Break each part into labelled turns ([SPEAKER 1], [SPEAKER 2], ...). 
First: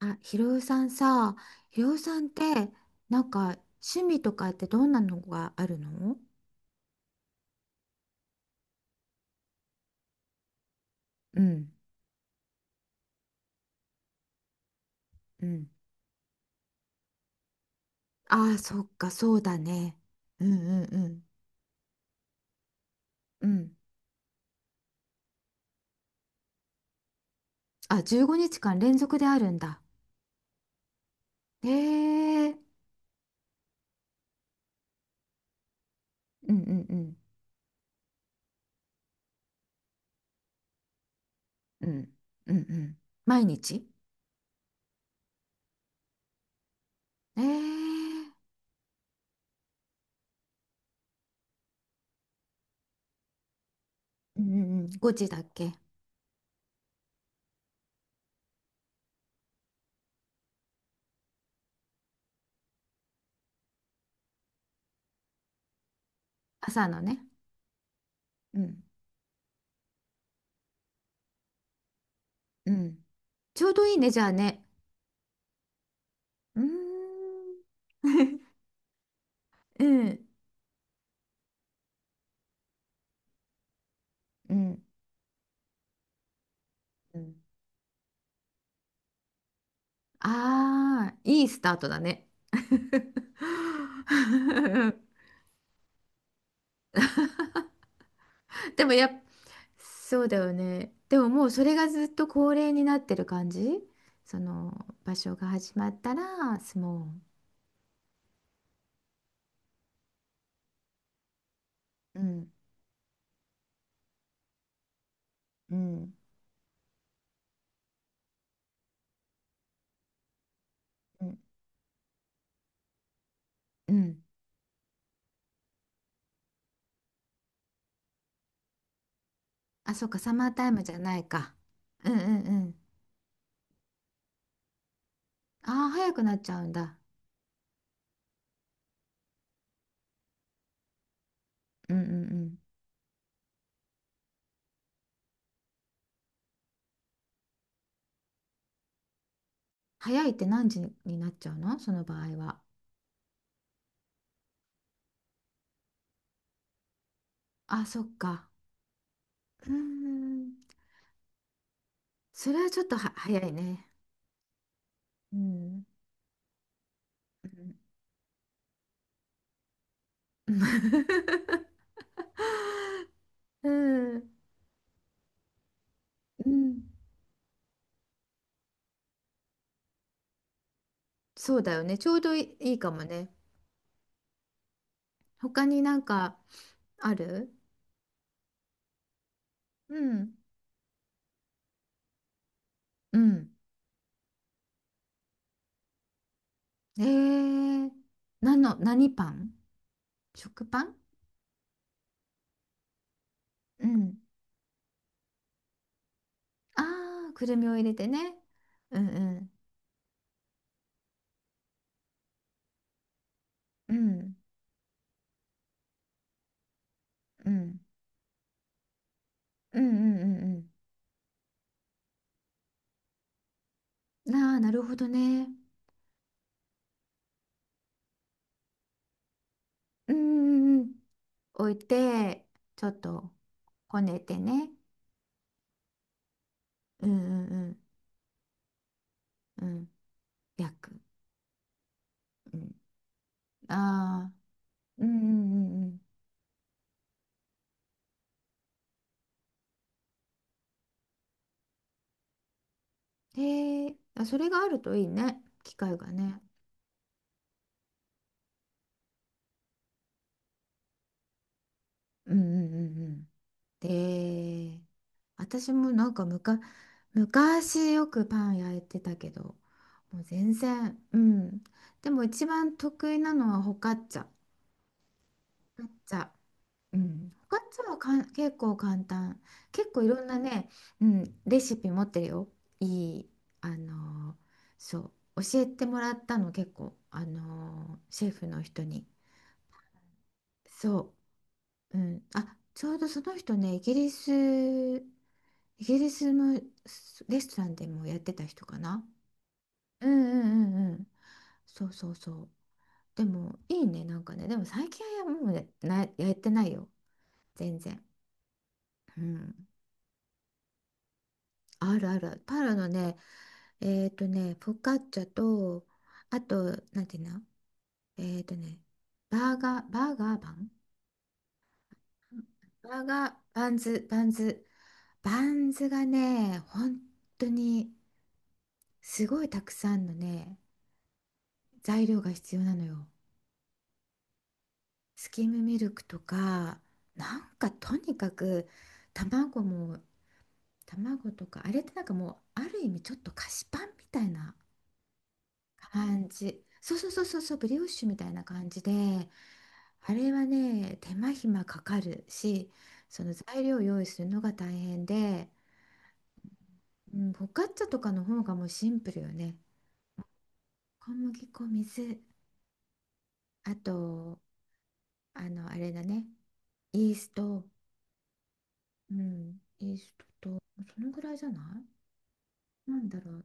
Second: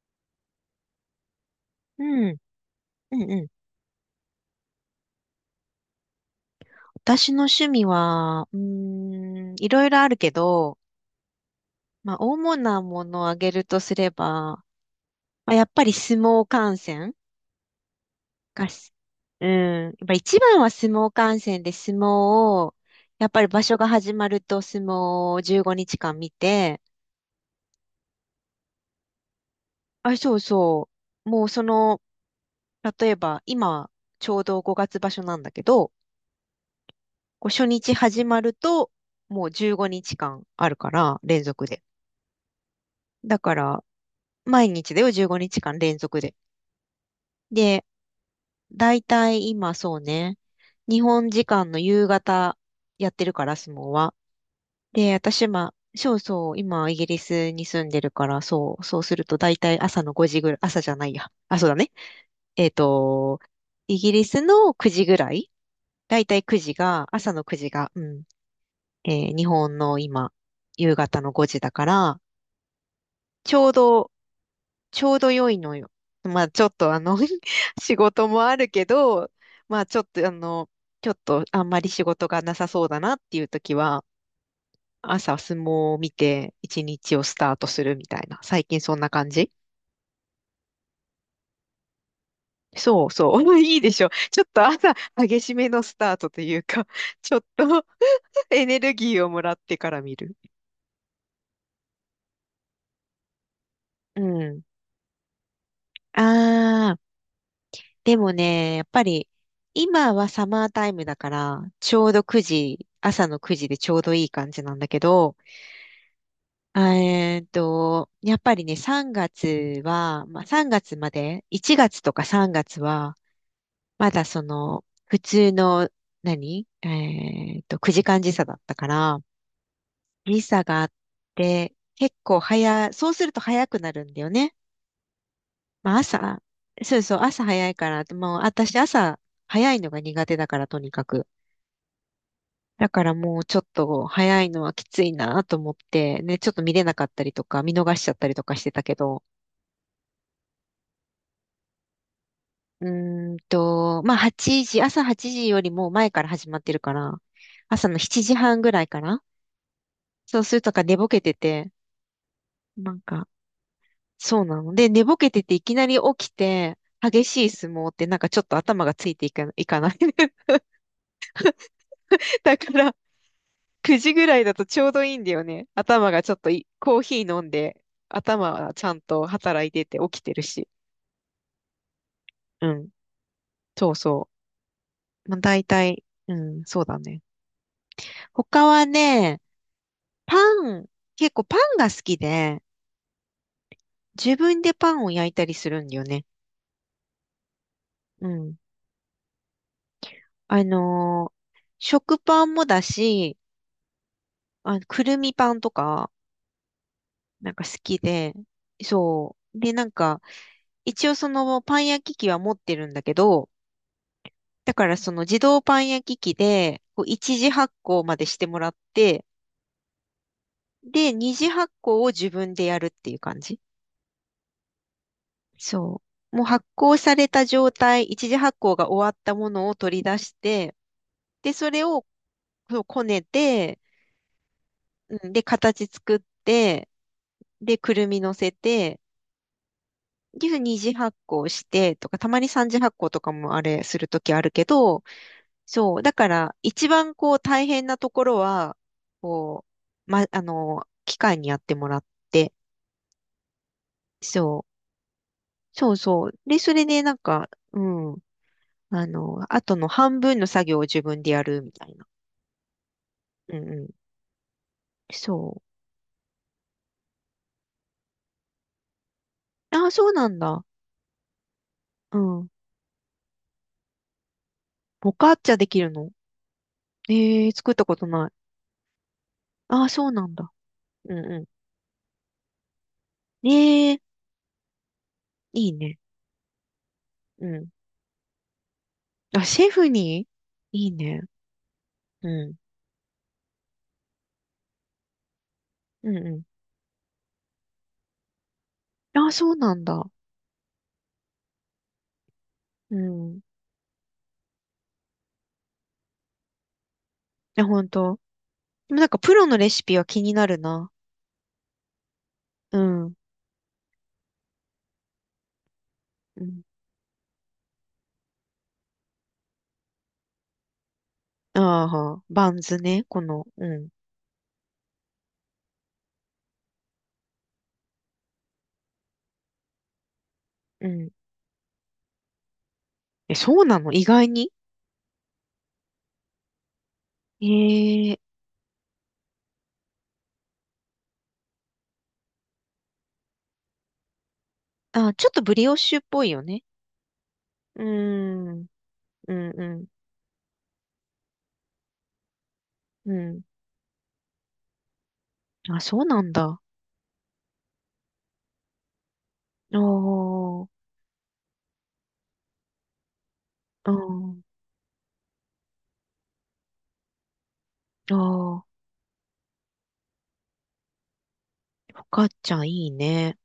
[SPEAKER 1] あ、ひろゆさんさ、ひろゆ
[SPEAKER 2] う
[SPEAKER 1] さ
[SPEAKER 2] ん、
[SPEAKER 1] んって、
[SPEAKER 2] う
[SPEAKER 1] なん
[SPEAKER 2] んうん。
[SPEAKER 1] か趣味とかってどんなのがあるの？
[SPEAKER 2] 私の趣味は、いろいろあるけど、
[SPEAKER 1] うん、
[SPEAKER 2] まあ、主なものを挙げるとすれば、
[SPEAKER 1] う
[SPEAKER 2] まあ、や
[SPEAKER 1] ん、
[SPEAKER 2] っぱり相撲観戦
[SPEAKER 1] ああ、
[SPEAKER 2] が
[SPEAKER 1] そっ
[SPEAKER 2] し、
[SPEAKER 1] か、そう
[SPEAKER 2] う
[SPEAKER 1] だ
[SPEAKER 2] ん、やっ
[SPEAKER 1] ね。
[SPEAKER 2] ぱ一
[SPEAKER 1] うん
[SPEAKER 2] 番は
[SPEAKER 1] う
[SPEAKER 2] 相
[SPEAKER 1] んう
[SPEAKER 2] 撲
[SPEAKER 1] ん。
[SPEAKER 2] 観戦で相撲を、やっぱ
[SPEAKER 1] う
[SPEAKER 2] り場所
[SPEAKER 1] ん。
[SPEAKER 2] が始まると相撲を15日間見て、
[SPEAKER 1] あ、15日間連続であるんだ。
[SPEAKER 2] あ、そうそう、もうそ
[SPEAKER 1] へ
[SPEAKER 2] の、
[SPEAKER 1] え、
[SPEAKER 2] 例えば今、ちょうど5月場所なんだけど、
[SPEAKER 1] うん、うん、うん、
[SPEAKER 2] こう初日始まると、もう15日間あるから、連続で。
[SPEAKER 1] うん、うん、うん、
[SPEAKER 2] だ
[SPEAKER 1] 毎
[SPEAKER 2] から、
[SPEAKER 1] 日？
[SPEAKER 2] 毎日だよ、15日間連続で。
[SPEAKER 1] ええ、
[SPEAKER 2] で、だいたい今そうね、日本時間の夕方やってるから、相撲は。
[SPEAKER 1] うん、うんうん、5
[SPEAKER 2] で、
[SPEAKER 1] 時だっ
[SPEAKER 2] 私、ま
[SPEAKER 1] け？
[SPEAKER 2] あ、そうそう、今、イギリスに住んでるから、そう、そうすると、だいたい朝の5時ぐらい、朝じゃないや。あ、そうだね。えっと、イギリスの9時ぐらい、だいたい9時
[SPEAKER 1] 朝の
[SPEAKER 2] が、
[SPEAKER 1] ね。
[SPEAKER 2] 朝の9時が、うん、
[SPEAKER 1] うん、
[SPEAKER 2] 日本の今、夕方の5時だから、
[SPEAKER 1] うん、
[SPEAKER 2] ち
[SPEAKER 1] ち
[SPEAKER 2] ょ
[SPEAKER 1] ょ
[SPEAKER 2] う
[SPEAKER 1] うどいい
[SPEAKER 2] ど
[SPEAKER 1] ね、じゃあね。
[SPEAKER 2] ちょうど良いのよ。まあ
[SPEAKER 1] うー
[SPEAKER 2] ちょっ
[SPEAKER 1] ん。
[SPEAKER 2] と仕事も あるけど、ま
[SPEAKER 1] う
[SPEAKER 2] あちょっ
[SPEAKER 1] ん。
[SPEAKER 2] とちょっとあんまり仕事がなさそうだなっていう時は、
[SPEAKER 1] うん、
[SPEAKER 2] 朝相撲を見て一日
[SPEAKER 1] う
[SPEAKER 2] をス
[SPEAKER 1] ん、
[SPEAKER 2] タートするみたいな。最近そんな感じ。
[SPEAKER 1] ああ、いいスタートだね。
[SPEAKER 2] そうそう。いいでしょ。ちょっと朝 激しめのスタートというか、ちょっと エネ
[SPEAKER 1] でも
[SPEAKER 2] ル
[SPEAKER 1] やっ、
[SPEAKER 2] ギーをもらってから見
[SPEAKER 1] そう
[SPEAKER 2] る。
[SPEAKER 1] だよね。でももうそれがずっと恒例になってる感じ？
[SPEAKER 2] う
[SPEAKER 1] そ
[SPEAKER 2] ん。
[SPEAKER 1] の場所が始まったら相
[SPEAKER 2] あ
[SPEAKER 1] 撲。
[SPEAKER 2] あ。でもね、やっぱり、今はサマータイムだから、ちょう
[SPEAKER 1] う
[SPEAKER 2] ど9
[SPEAKER 1] ん、
[SPEAKER 2] 時、朝の9時でちょうどいい感じなんだけど、
[SPEAKER 1] うん、
[SPEAKER 2] やっぱりね、3月は、まあ、3月ま
[SPEAKER 1] うん、
[SPEAKER 2] で、1月とか3月は、
[SPEAKER 1] う
[SPEAKER 2] ま
[SPEAKER 1] ん。
[SPEAKER 2] だその、普通の、何えーっと、9時間時差だったから、
[SPEAKER 1] あ、そうか、サ
[SPEAKER 2] 時
[SPEAKER 1] マー
[SPEAKER 2] 差
[SPEAKER 1] タイ
[SPEAKER 2] が
[SPEAKER 1] ム
[SPEAKER 2] あっ
[SPEAKER 1] じゃないか。
[SPEAKER 2] て、
[SPEAKER 1] うん
[SPEAKER 2] 結
[SPEAKER 1] う
[SPEAKER 2] 構
[SPEAKER 1] んうん。
[SPEAKER 2] 早、そうすると早くなるんだよね。
[SPEAKER 1] ああ、
[SPEAKER 2] まあ、
[SPEAKER 1] 早くなっ
[SPEAKER 2] 朝、
[SPEAKER 1] ちゃうん
[SPEAKER 2] そ
[SPEAKER 1] だ。
[SPEAKER 2] うそう、朝早いから、もう私朝早いのが苦手だから、とにかく。
[SPEAKER 1] うんうんうん。
[SPEAKER 2] だからもうちょっと早いのはきついなと思って、ね、ちょっと見れなかったりとか、見逃しちゃったりとかしてたけど、
[SPEAKER 1] 早いって何時になっちゃうのその場合は？
[SPEAKER 2] うまあ8時、朝8時よりも前から始まってるから、
[SPEAKER 1] あ、
[SPEAKER 2] 朝の
[SPEAKER 1] そっ
[SPEAKER 2] 7
[SPEAKER 1] か。
[SPEAKER 2] 時半ぐらいかな。
[SPEAKER 1] うー
[SPEAKER 2] そうすると
[SPEAKER 1] ん。
[SPEAKER 2] か寝ぼけてて、
[SPEAKER 1] それはちょっ
[SPEAKER 2] な
[SPEAKER 1] と
[SPEAKER 2] ん
[SPEAKER 1] は
[SPEAKER 2] か、
[SPEAKER 1] 早いね。
[SPEAKER 2] そうなの。で、寝ぼけ
[SPEAKER 1] う
[SPEAKER 2] てていき
[SPEAKER 1] ん。
[SPEAKER 2] なり起きて、激し
[SPEAKER 1] う
[SPEAKER 2] い相
[SPEAKER 1] ん。
[SPEAKER 2] 撲ってなんかちょっと頭がついていか、いかない。だから
[SPEAKER 1] う
[SPEAKER 2] 9時ぐ
[SPEAKER 1] ん
[SPEAKER 2] らいだとちょうどいいんだよね。頭がちょっと
[SPEAKER 1] う
[SPEAKER 2] い
[SPEAKER 1] ん、
[SPEAKER 2] コーヒー飲んで、頭はちゃんと働いてて起きてるし。
[SPEAKER 1] そうだよね。ちょうどい
[SPEAKER 2] う
[SPEAKER 1] い、いい
[SPEAKER 2] ん。
[SPEAKER 1] かもね。
[SPEAKER 2] そうそう。まあ、大
[SPEAKER 1] 他に
[SPEAKER 2] 体、うん、そうだ
[SPEAKER 1] あ
[SPEAKER 2] ね。
[SPEAKER 1] る？
[SPEAKER 2] 他はね、
[SPEAKER 1] うん。
[SPEAKER 2] パン、結構パンが好きで、
[SPEAKER 1] うん。
[SPEAKER 2] 自分でパンを焼いたりするんだよね。
[SPEAKER 1] えー、
[SPEAKER 2] うん。
[SPEAKER 1] 何の、何パン？
[SPEAKER 2] あ
[SPEAKER 1] 食パン？
[SPEAKER 2] のー食パンもだし、
[SPEAKER 1] うん。
[SPEAKER 2] あ、くるみパンとか、
[SPEAKER 1] ああ、く
[SPEAKER 2] なん
[SPEAKER 1] る
[SPEAKER 2] か
[SPEAKER 1] み
[SPEAKER 2] 好
[SPEAKER 1] を入れ
[SPEAKER 2] き
[SPEAKER 1] て
[SPEAKER 2] で、
[SPEAKER 1] ね。うんう
[SPEAKER 2] そ
[SPEAKER 1] ん。
[SPEAKER 2] う。で、なんか、一応そのパン焼き器は持ってるんだけど、
[SPEAKER 1] うん。
[SPEAKER 2] だからその自動パン焼き器で、こう一次
[SPEAKER 1] う
[SPEAKER 2] 発
[SPEAKER 1] ん。
[SPEAKER 2] 酵までしてもらって、
[SPEAKER 1] うんうんうん
[SPEAKER 2] で、二次発酵を自分でやるっていう感じ。
[SPEAKER 1] うん。ああ、なるほどね。
[SPEAKER 2] そう。もう発酵された状態、一次発酵が終わったものを取り
[SPEAKER 1] うん
[SPEAKER 2] 出して、
[SPEAKER 1] うんうん。
[SPEAKER 2] で、そ
[SPEAKER 1] 置い
[SPEAKER 2] れを
[SPEAKER 1] て、
[SPEAKER 2] そ
[SPEAKER 1] ち
[SPEAKER 2] う
[SPEAKER 1] ょっ
[SPEAKER 2] こね
[SPEAKER 1] と、
[SPEAKER 2] て、
[SPEAKER 1] こねてね。
[SPEAKER 2] うんで、形作って、
[SPEAKER 1] うんうんう
[SPEAKER 2] で、
[SPEAKER 1] ん。
[SPEAKER 2] くるみ乗せて、
[SPEAKER 1] うん。
[SPEAKER 2] で、
[SPEAKER 1] 焼
[SPEAKER 2] 二次
[SPEAKER 1] く。
[SPEAKER 2] 発酵してとか、たまに
[SPEAKER 1] う
[SPEAKER 2] 三
[SPEAKER 1] ん。
[SPEAKER 2] 次発酵とかもあれすると
[SPEAKER 1] あ
[SPEAKER 2] き
[SPEAKER 1] あ。
[SPEAKER 2] あるけど、
[SPEAKER 1] うんうんうんう
[SPEAKER 2] そう、
[SPEAKER 1] ん。
[SPEAKER 2] だから、一番こう大変なところは、こう、ま、機械にやってもらって、
[SPEAKER 1] へえ、あ、それ
[SPEAKER 2] そ
[SPEAKER 1] が
[SPEAKER 2] う、
[SPEAKER 1] あるといいね。機
[SPEAKER 2] そう
[SPEAKER 1] 会が
[SPEAKER 2] そう。
[SPEAKER 1] ね。
[SPEAKER 2] で、それでなんか、うんあとの半分の作業を自分でやるみたいな。
[SPEAKER 1] うんうんうんうん。
[SPEAKER 2] うんうん。
[SPEAKER 1] で、
[SPEAKER 2] そ
[SPEAKER 1] 私もむか、昔よくパン焼いてたけど、
[SPEAKER 2] う。ああ、そう
[SPEAKER 1] もう
[SPEAKER 2] なん
[SPEAKER 1] 全
[SPEAKER 2] だ。
[SPEAKER 1] 然、うん。で
[SPEAKER 2] う
[SPEAKER 1] も一
[SPEAKER 2] ん。
[SPEAKER 1] 番得意なのはホカッチャ。ホ
[SPEAKER 2] ボカッチャでき
[SPEAKER 1] カッ
[SPEAKER 2] るの？
[SPEAKER 1] チャ。うん。ホ
[SPEAKER 2] ええ、
[SPEAKER 1] カッ
[SPEAKER 2] 作っ
[SPEAKER 1] チ
[SPEAKER 2] た
[SPEAKER 1] ャ
[SPEAKER 2] こ
[SPEAKER 1] は
[SPEAKER 2] と
[SPEAKER 1] か
[SPEAKER 2] ない。
[SPEAKER 1] ん、結構簡単。
[SPEAKER 2] ああ、
[SPEAKER 1] 結構
[SPEAKER 2] そ
[SPEAKER 1] い
[SPEAKER 2] う
[SPEAKER 1] ろ
[SPEAKER 2] な
[SPEAKER 1] ん
[SPEAKER 2] ん
[SPEAKER 1] な
[SPEAKER 2] だ。
[SPEAKER 1] ね、う
[SPEAKER 2] うん
[SPEAKER 1] ん、
[SPEAKER 2] う
[SPEAKER 1] レシピ持ってるよ。いい、
[SPEAKER 2] ん。
[SPEAKER 1] あ
[SPEAKER 2] ええ、
[SPEAKER 1] のーそう。教え
[SPEAKER 2] いい
[SPEAKER 1] て
[SPEAKER 2] ね。
[SPEAKER 1] もらったの結構、
[SPEAKER 2] うん。
[SPEAKER 1] シェフの人に。
[SPEAKER 2] あ、シェフに。いい
[SPEAKER 1] そ
[SPEAKER 2] ね。
[SPEAKER 1] う、うん、
[SPEAKER 2] うん。
[SPEAKER 1] あ、ちょうどその人ね、イギリス、イギ
[SPEAKER 2] う
[SPEAKER 1] リ
[SPEAKER 2] ん
[SPEAKER 1] ス
[SPEAKER 2] う
[SPEAKER 1] のすレストランでもやってた人かな。
[SPEAKER 2] ん。ああ、そうなん
[SPEAKER 1] う
[SPEAKER 2] だ。
[SPEAKER 1] んうんうんうん。そうそうそう。
[SPEAKER 2] う
[SPEAKER 1] で
[SPEAKER 2] ん。い
[SPEAKER 1] もいいね、でも最近はもうね、な、やってないよ、
[SPEAKER 2] や、
[SPEAKER 1] 全
[SPEAKER 2] ほん
[SPEAKER 1] 然。
[SPEAKER 2] と。でもなんか
[SPEAKER 1] う
[SPEAKER 2] プロの
[SPEAKER 1] ん、
[SPEAKER 2] レシピは気になるな。
[SPEAKER 1] あるある。パラ
[SPEAKER 2] う
[SPEAKER 1] の
[SPEAKER 2] ん。
[SPEAKER 1] ね、えっとね、フォカッチャと、あ
[SPEAKER 2] うん。
[SPEAKER 1] と、なんていうの、えっとね、バーガー、バーガーパン。
[SPEAKER 2] ああ、バンズ
[SPEAKER 1] バ
[SPEAKER 2] ね。
[SPEAKER 1] ー
[SPEAKER 2] こ
[SPEAKER 1] ガー、
[SPEAKER 2] の。う
[SPEAKER 1] バン
[SPEAKER 2] ん。
[SPEAKER 1] ズ、バンズ。バンズがね、本当にすごいたくさんのね、
[SPEAKER 2] うん。
[SPEAKER 1] 材料が必要なのよ。
[SPEAKER 2] え、そうなの？意外に。
[SPEAKER 1] スキムミルクとか、とに
[SPEAKER 2] ええ、
[SPEAKER 1] かく卵も、卵とか、あれってもうある意味ちょっと菓子パンみたいな
[SPEAKER 2] あ、ちょっとブリオッシュっぽ
[SPEAKER 1] 感
[SPEAKER 2] いよね。
[SPEAKER 1] じ。そうそうそうそうそう、ブリ
[SPEAKER 2] うー
[SPEAKER 1] オッシュみたいな
[SPEAKER 2] ん、
[SPEAKER 1] 感じで、
[SPEAKER 2] うん、うん、
[SPEAKER 1] あれはね、手間暇かかるし、その
[SPEAKER 2] う
[SPEAKER 1] 材料を用意するのが大変で、
[SPEAKER 2] ん。あ、そうなんだ。あ
[SPEAKER 1] うん、フォカッチャとかの方がもうシンプルよね。
[SPEAKER 2] ー
[SPEAKER 1] 小麦粉、水、あ
[SPEAKER 2] あ
[SPEAKER 1] と、
[SPEAKER 2] ー、
[SPEAKER 1] あの、あれだね。イースト、
[SPEAKER 2] あー、
[SPEAKER 1] うん、イーストと、そのぐらいじゃない？
[SPEAKER 2] フォカッチャいい
[SPEAKER 1] なんだろ
[SPEAKER 2] ね。
[SPEAKER 1] う。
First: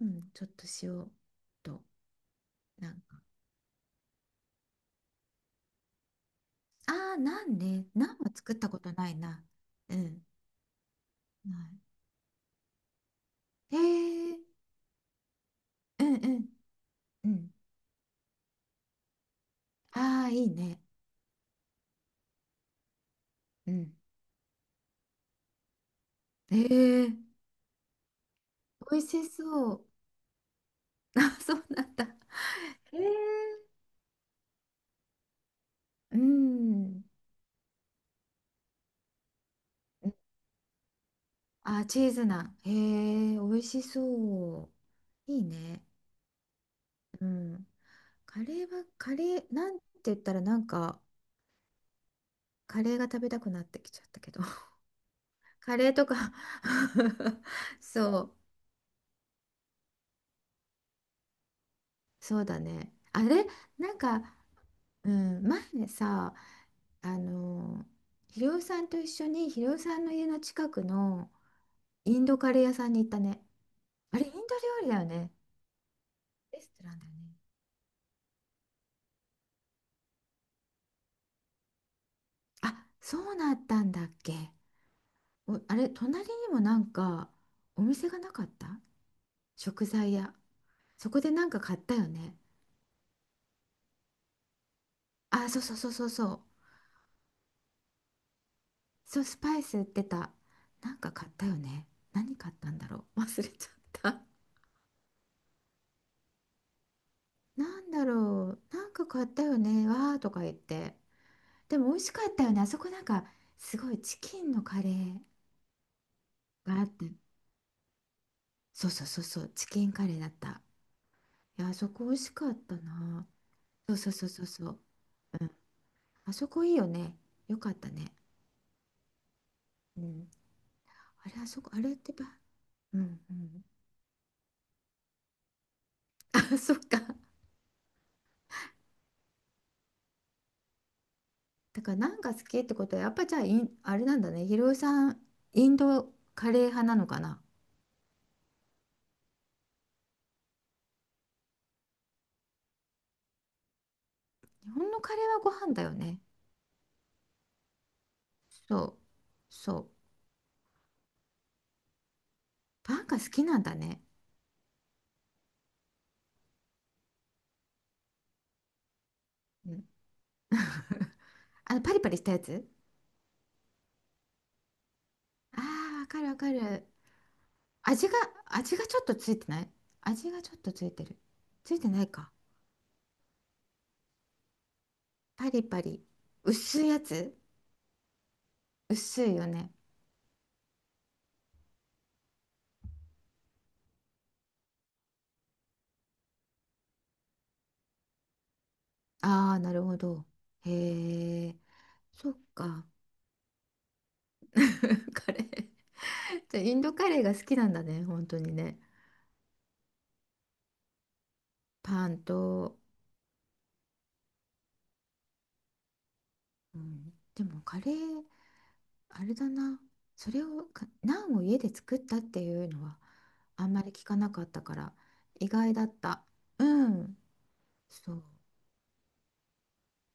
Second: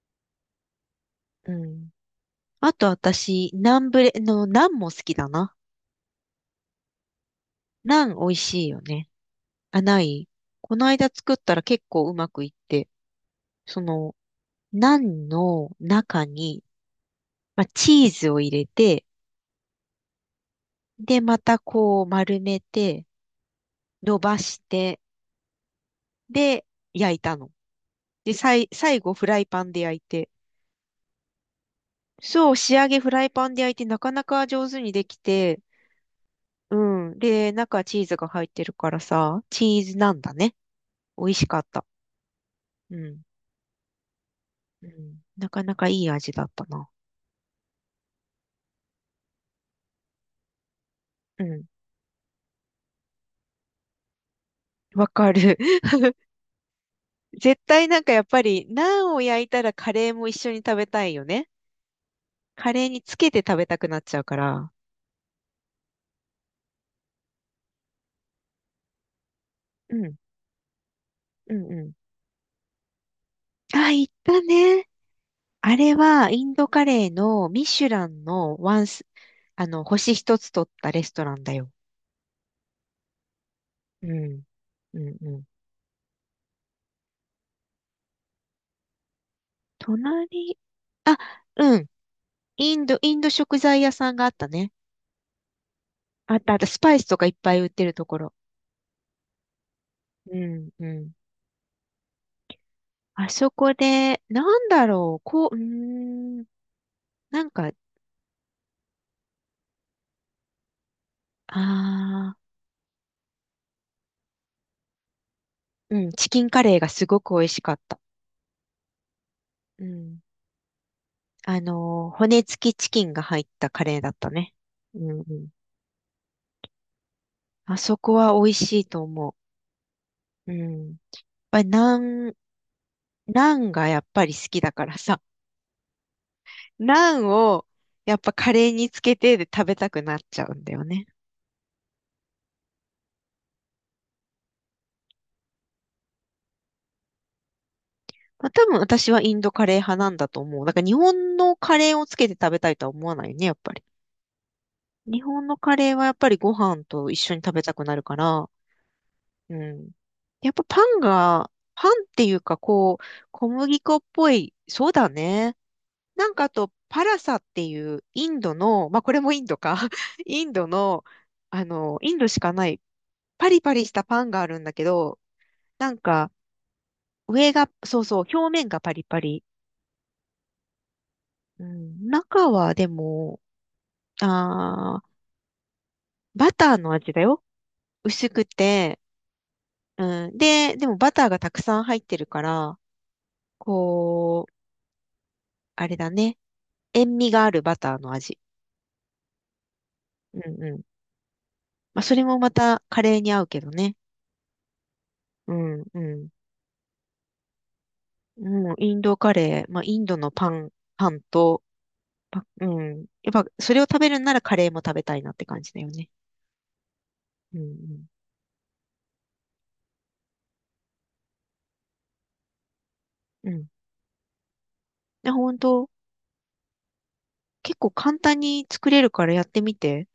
[SPEAKER 1] うん、ちょっと塩
[SPEAKER 2] う
[SPEAKER 1] と、
[SPEAKER 2] ん。あと
[SPEAKER 1] なんか。
[SPEAKER 2] 私、ナンブレ、の、ナンも好きだな。
[SPEAKER 1] ああ、ナンね。
[SPEAKER 2] ナ
[SPEAKER 1] ナ
[SPEAKER 2] ン
[SPEAKER 1] ン
[SPEAKER 2] 美
[SPEAKER 1] は
[SPEAKER 2] 味
[SPEAKER 1] 作っ
[SPEAKER 2] しい
[SPEAKER 1] たこ
[SPEAKER 2] よ
[SPEAKER 1] と
[SPEAKER 2] ね。
[SPEAKER 1] ないな。
[SPEAKER 2] あ、
[SPEAKER 1] う
[SPEAKER 2] な
[SPEAKER 1] ん、
[SPEAKER 2] い。この間作った
[SPEAKER 1] な
[SPEAKER 2] ら結構うまくいって、
[SPEAKER 1] い。
[SPEAKER 2] その、
[SPEAKER 1] へえ、
[SPEAKER 2] ナンの
[SPEAKER 1] うんう
[SPEAKER 2] 中
[SPEAKER 1] ん、
[SPEAKER 2] に、
[SPEAKER 1] うん。
[SPEAKER 2] まあ、チーズを入れて、
[SPEAKER 1] ああ、いいね。
[SPEAKER 2] で、またこう丸めて、
[SPEAKER 1] うん。
[SPEAKER 2] 伸ばして、
[SPEAKER 1] へ
[SPEAKER 2] で、
[SPEAKER 1] え、
[SPEAKER 2] 焼いたの。で、
[SPEAKER 1] 美
[SPEAKER 2] 最
[SPEAKER 1] 味
[SPEAKER 2] 後フ
[SPEAKER 1] し
[SPEAKER 2] ライパン
[SPEAKER 1] そ
[SPEAKER 2] で
[SPEAKER 1] う。
[SPEAKER 2] 焼いて。
[SPEAKER 1] あ、そうなんだ。へ
[SPEAKER 2] そう、仕上げ
[SPEAKER 1] え、
[SPEAKER 2] フライパンで焼いてなかなか上手にできて、
[SPEAKER 1] う
[SPEAKER 2] う
[SPEAKER 1] ん。
[SPEAKER 2] ん。で、中チーズが入ってるからさ、チーズなんだね。美味しかっ
[SPEAKER 1] あ、
[SPEAKER 2] た。
[SPEAKER 1] チーズナン。へ
[SPEAKER 2] うん。
[SPEAKER 1] え、美味しそ
[SPEAKER 2] うん。
[SPEAKER 1] う。いい
[SPEAKER 2] なかな
[SPEAKER 1] ね。
[SPEAKER 2] かいい味だったな。
[SPEAKER 1] うん。カレーは、カレー、なんて言ったら、
[SPEAKER 2] うん。
[SPEAKER 1] カレーが食べたくなってきちゃったけど。
[SPEAKER 2] わかる。
[SPEAKER 1] カレー とか。
[SPEAKER 2] 絶対なんか
[SPEAKER 1] そ
[SPEAKER 2] やっ
[SPEAKER 1] う、
[SPEAKER 2] ぱり、ナンを焼いたらカレーも一緒に食べたいよね。
[SPEAKER 1] そうだ
[SPEAKER 2] カレー
[SPEAKER 1] ね。
[SPEAKER 2] につ
[SPEAKER 1] あ
[SPEAKER 2] けて
[SPEAKER 1] れ、
[SPEAKER 2] 食べたく
[SPEAKER 1] な
[SPEAKER 2] な
[SPEAKER 1] ん
[SPEAKER 2] っちゃうか
[SPEAKER 1] か、
[SPEAKER 2] ら。
[SPEAKER 1] うん、前さ、あの、ひろおさんと一緒に、ひろお
[SPEAKER 2] う
[SPEAKER 1] さんの
[SPEAKER 2] ん。
[SPEAKER 1] 家の近くの
[SPEAKER 2] うんう
[SPEAKER 1] インドカレー屋さんに行ったね。
[SPEAKER 2] ん。あ、行っ
[SPEAKER 1] あれ、インド
[SPEAKER 2] た
[SPEAKER 1] 料理
[SPEAKER 2] ね。
[SPEAKER 1] だよね。
[SPEAKER 2] あれは、イン
[SPEAKER 1] レ
[SPEAKER 2] ド
[SPEAKER 1] スト
[SPEAKER 2] カ
[SPEAKER 1] ランだ
[SPEAKER 2] レー
[SPEAKER 1] よね。
[SPEAKER 2] のミシュランのワンス、あの、星一つ取ったレストランだよ。
[SPEAKER 1] あ、そうなったんだ
[SPEAKER 2] う
[SPEAKER 1] っけ。
[SPEAKER 2] ん。うんうん。
[SPEAKER 1] お、あれ、隣にもお店がなかった？食材屋。
[SPEAKER 2] 隣、
[SPEAKER 1] そ
[SPEAKER 2] あ、
[SPEAKER 1] こで買
[SPEAKER 2] う
[SPEAKER 1] っ
[SPEAKER 2] ん。
[SPEAKER 1] たよね。
[SPEAKER 2] インド食材屋さんがあったね。
[SPEAKER 1] あ、そうそうそうそうそ
[SPEAKER 2] あっ
[SPEAKER 1] う。
[SPEAKER 2] たあった。スパイスとかいっぱい売ってるところ。
[SPEAKER 1] そう、スパイス売ってた。
[SPEAKER 2] うんうん。
[SPEAKER 1] 買ったよね。何買ったんだろう。
[SPEAKER 2] あ
[SPEAKER 1] 忘れ
[SPEAKER 2] そ
[SPEAKER 1] ちゃ
[SPEAKER 2] こ
[SPEAKER 1] った。
[SPEAKER 2] で、なんだろう。こう、ん。なんか、
[SPEAKER 1] なんだろう。買ったよね。わーとか言って。でも美味しか
[SPEAKER 2] あ
[SPEAKER 1] っ
[SPEAKER 2] あ、
[SPEAKER 1] たよね。あそこすごいチキンのカレー
[SPEAKER 2] うん。チキンカレー
[SPEAKER 1] があ
[SPEAKER 2] が
[SPEAKER 1] っ
[SPEAKER 2] す
[SPEAKER 1] て。
[SPEAKER 2] ごく美味しかった。
[SPEAKER 1] そうそうそうそう。チ
[SPEAKER 2] う
[SPEAKER 1] キンカレ
[SPEAKER 2] ん。
[SPEAKER 1] ーだった。いや、あそこ美味し
[SPEAKER 2] 骨
[SPEAKER 1] かっ
[SPEAKER 2] 付き
[SPEAKER 1] た
[SPEAKER 2] チキンが
[SPEAKER 1] な。
[SPEAKER 2] 入ったカ
[SPEAKER 1] そう
[SPEAKER 2] レーだ
[SPEAKER 1] そう
[SPEAKER 2] っ
[SPEAKER 1] そう
[SPEAKER 2] た
[SPEAKER 1] そう
[SPEAKER 2] ね。
[SPEAKER 1] そう。
[SPEAKER 2] うんう
[SPEAKER 1] う
[SPEAKER 2] ん。
[SPEAKER 1] ん。あそこいいよね。よかっ
[SPEAKER 2] あ
[SPEAKER 1] た
[SPEAKER 2] そこ
[SPEAKER 1] ね。
[SPEAKER 2] は美味しいと思
[SPEAKER 1] うん、
[SPEAKER 2] う。うん。やっ
[SPEAKER 1] あれ、あ
[SPEAKER 2] ぱ
[SPEAKER 1] そ
[SPEAKER 2] り
[SPEAKER 1] こ、あれってば、うんう
[SPEAKER 2] ナ
[SPEAKER 1] ん。
[SPEAKER 2] ンがやっぱり好きだからさ、
[SPEAKER 1] あ、そっ
[SPEAKER 2] ナ
[SPEAKER 1] か。
[SPEAKER 2] ンをやっぱカレーにつけてで食べたくなっちゃうんだよね。
[SPEAKER 1] だから好きってことは、やっぱじゃあ、インあれなんだね。ひろゆさん、インドカレー派なのかな。
[SPEAKER 2] まあ、多分私はインドカレー派なんだと思う。だから日本のカレーをつけて食べたいとは思わないよね、やっぱり。
[SPEAKER 1] 日本のカレ
[SPEAKER 2] 日
[SPEAKER 1] ーは
[SPEAKER 2] 本
[SPEAKER 1] ご
[SPEAKER 2] の
[SPEAKER 1] 飯
[SPEAKER 2] カ
[SPEAKER 1] だよ
[SPEAKER 2] レーはやっ
[SPEAKER 1] ね。
[SPEAKER 2] ぱりご飯と一緒に食べたくなるから、
[SPEAKER 1] そう、
[SPEAKER 2] う
[SPEAKER 1] そう。
[SPEAKER 2] ん。やっぱパンっていうかこ
[SPEAKER 1] パンが
[SPEAKER 2] う、
[SPEAKER 1] 好き
[SPEAKER 2] 小
[SPEAKER 1] なんだ
[SPEAKER 2] 麦粉
[SPEAKER 1] ね。
[SPEAKER 2] っぽい、そうだね。なんかあと、パラサっていうインドの、まあこれもインド
[SPEAKER 1] う
[SPEAKER 2] か、
[SPEAKER 1] ん。
[SPEAKER 2] インドの、
[SPEAKER 1] あの、パリパ
[SPEAKER 2] イ
[SPEAKER 1] リ
[SPEAKER 2] ン
[SPEAKER 1] し
[SPEAKER 2] ド
[SPEAKER 1] たや
[SPEAKER 2] しかな
[SPEAKER 1] つ。
[SPEAKER 2] いパリパリしたパンがあるんだけど、
[SPEAKER 1] あ
[SPEAKER 2] な
[SPEAKER 1] あ
[SPEAKER 2] ん
[SPEAKER 1] ー、わかる
[SPEAKER 2] か
[SPEAKER 1] わかる。
[SPEAKER 2] そう
[SPEAKER 1] 味が、
[SPEAKER 2] そう、表面
[SPEAKER 1] 味
[SPEAKER 2] が
[SPEAKER 1] が
[SPEAKER 2] パ
[SPEAKER 1] ちょ
[SPEAKER 2] リ
[SPEAKER 1] っと
[SPEAKER 2] パ
[SPEAKER 1] つい
[SPEAKER 2] リ。
[SPEAKER 1] てない？味がちょっとついてる。
[SPEAKER 2] う
[SPEAKER 1] ついてない
[SPEAKER 2] ん、
[SPEAKER 1] か。
[SPEAKER 2] 中はでも、あー、
[SPEAKER 1] パリパリ。
[SPEAKER 2] バター
[SPEAKER 1] 薄い
[SPEAKER 2] の
[SPEAKER 1] や
[SPEAKER 2] 味だ
[SPEAKER 1] つ。
[SPEAKER 2] よ。薄くて、
[SPEAKER 1] 薄いよね。
[SPEAKER 2] うん、で、でもバターがたくさん入ってるから、こう、あれだね。塩味があるバターの味。
[SPEAKER 1] ああ、なるほど。
[SPEAKER 2] うんうん。
[SPEAKER 1] へえ、
[SPEAKER 2] まあそれ
[SPEAKER 1] そ
[SPEAKER 2] も
[SPEAKER 1] っ
[SPEAKER 2] また
[SPEAKER 1] か。
[SPEAKER 2] カレーに合うけどね。
[SPEAKER 1] カレ
[SPEAKER 2] う
[SPEAKER 1] ー。
[SPEAKER 2] んうん。
[SPEAKER 1] じゃあインドカレーが好きなんだね、本当に
[SPEAKER 2] もう
[SPEAKER 1] ね。
[SPEAKER 2] インドカレー、まあ、インドのパン、パンと、
[SPEAKER 1] パン
[SPEAKER 2] う
[SPEAKER 1] と、
[SPEAKER 2] ん。やっぱ、それを食べるんならカレーも食べたいなって感じだよね。
[SPEAKER 1] うん、で
[SPEAKER 2] う
[SPEAKER 1] もカレ
[SPEAKER 2] ん、
[SPEAKER 1] ー、あれだな。それをか、ナンを家で作ったっていうのは
[SPEAKER 2] うん。う
[SPEAKER 1] あんま
[SPEAKER 2] ん。
[SPEAKER 1] り聞かなかったから、
[SPEAKER 2] で、
[SPEAKER 1] 意
[SPEAKER 2] 本
[SPEAKER 1] 外だっ
[SPEAKER 2] 当
[SPEAKER 1] た。うん、
[SPEAKER 2] 結構
[SPEAKER 1] そ
[SPEAKER 2] 簡
[SPEAKER 1] う。
[SPEAKER 2] 単に作れるからやってみて。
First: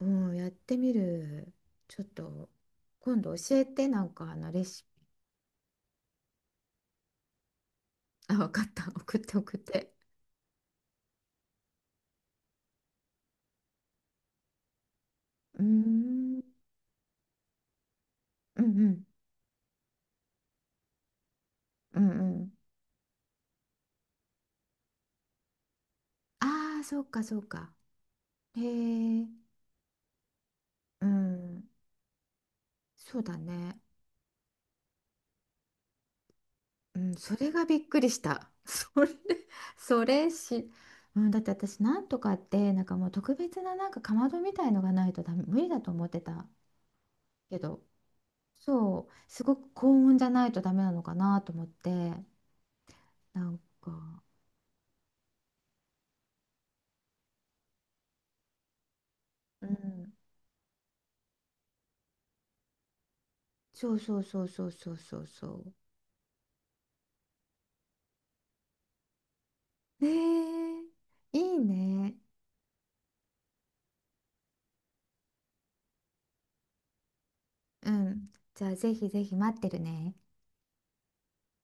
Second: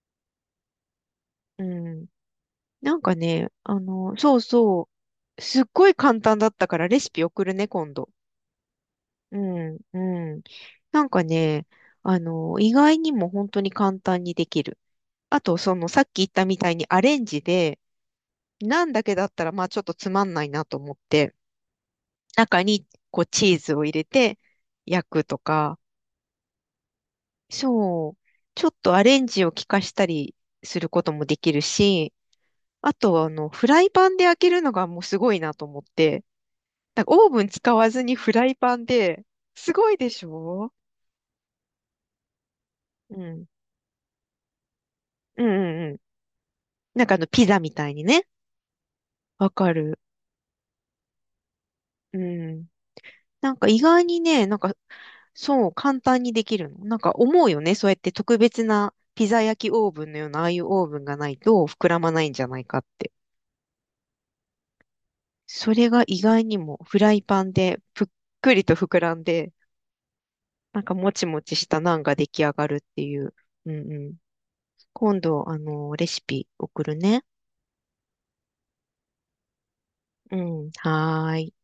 [SPEAKER 1] うん、やってみる。
[SPEAKER 2] う
[SPEAKER 1] ちょ
[SPEAKER 2] ん。
[SPEAKER 1] っと、
[SPEAKER 2] なんか
[SPEAKER 1] 今度
[SPEAKER 2] ね、
[SPEAKER 1] 教えて、あ
[SPEAKER 2] そう
[SPEAKER 1] のレシ
[SPEAKER 2] そ
[SPEAKER 1] ピ。
[SPEAKER 2] う。すっごい簡単だったからレシピ送るね、今度。
[SPEAKER 1] あ、わかった。送って
[SPEAKER 2] う
[SPEAKER 1] 送っ
[SPEAKER 2] ん、
[SPEAKER 1] て。
[SPEAKER 2] うん。なんかね、意外にも本当に簡単にできる。あと、
[SPEAKER 1] うー
[SPEAKER 2] その、さっき言っ
[SPEAKER 1] ん、
[SPEAKER 2] たみたいにアレンジで、
[SPEAKER 1] うんう
[SPEAKER 2] なんだ
[SPEAKER 1] ん、
[SPEAKER 2] けだったら、まあちょっとつまんないなと思って、
[SPEAKER 1] うんうん。
[SPEAKER 2] 中にこうチーズを入れて焼くとか、
[SPEAKER 1] ああ、そうか、そうか。
[SPEAKER 2] そう、
[SPEAKER 1] へ
[SPEAKER 2] ちょっとアレン
[SPEAKER 1] え、
[SPEAKER 2] ジを効かしたりするこ
[SPEAKER 1] う
[SPEAKER 2] ともできる
[SPEAKER 1] ん、
[SPEAKER 2] し、あと
[SPEAKER 1] そう
[SPEAKER 2] は
[SPEAKER 1] だ
[SPEAKER 2] フ
[SPEAKER 1] ね。
[SPEAKER 2] ライパンで焼けるのがもうすごいなと思って、
[SPEAKER 1] う
[SPEAKER 2] なんか
[SPEAKER 1] ん、
[SPEAKER 2] オー
[SPEAKER 1] そ
[SPEAKER 2] ブン
[SPEAKER 1] れが
[SPEAKER 2] 使
[SPEAKER 1] びっ
[SPEAKER 2] わ
[SPEAKER 1] く
[SPEAKER 2] ず
[SPEAKER 1] り
[SPEAKER 2] に
[SPEAKER 1] し
[SPEAKER 2] フラ
[SPEAKER 1] た。
[SPEAKER 2] イ パン
[SPEAKER 1] それ、
[SPEAKER 2] で、すごい
[SPEAKER 1] そ
[SPEAKER 2] でし
[SPEAKER 1] れし、
[SPEAKER 2] ょ。
[SPEAKER 1] うん、だって私、なんとかって、もう
[SPEAKER 2] う
[SPEAKER 1] 特
[SPEAKER 2] ん。
[SPEAKER 1] 別なかまどみたいのがないとダ
[SPEAKER 2] う
[SPEAKER 1] メ、
[SPEAKER 2] んう
[SPEAKER 1] 無理だ
[SPEAKER 2] ん
[SPEAKER 1] と
[SPEAKER 2] うん。
[SPEAKER 1] 思ってた
[SPEAKER 2] なんかピ
[SPEAKER 1] け
[SPEAKER 2] ザみ
[SPEAKER 1] ど、
[SPEAKER 2] たいにね。
[SPEAKER 1] そう、す
[SPEAKER 2] わ
[SPEAKER 1] ごく
[SPEAKER 2] か
[SPEAKER 1] 高
[SPEAKER 2] る。
[SPEAKER 1] 温じゃないとダメなのかなと思って、
[SPEAKER 2] うん。
[SPEAKER 1] な
[SPEAKER 2] なん
[SPEAKER 1] ん
[SPEAKER 2] か意外に
[SPEAKER 1] か、
[SPEAKER 2] ね、なんかそう、簡単にできるの。なんか思うよね。そうやって特別なピザ
[SPEAKER 1] う
[SPEAKER 2] 焼きオーブン
[SPEAKER 1] ん、
[SPEAKER 2] のような、ああいうオーブンがないと膨らまないんじゃないかって。
[SPEAKER 1] そうそうそうそうそうそうそう。
[SPEAKER 2] それが意外にもフライパンでぷっくりと膨らんで、
[SPEAKER 1] ね
[SPEAKER 2] なんかもち
[SPEAKER 1] え、い
[SPEAKER 2] もち
[SPEAKER 1] い
[SPEAKER 2] したナンが
[SPEAKER 1] ね。
[SPEAKER 2] 出来上がるっていう。うんうん。今度、レシピ送るね。
[SPEAKER 1] うん、じゃあ、ぜひぜひ待ってるね。
[SPEAKER 2] うん。はーい。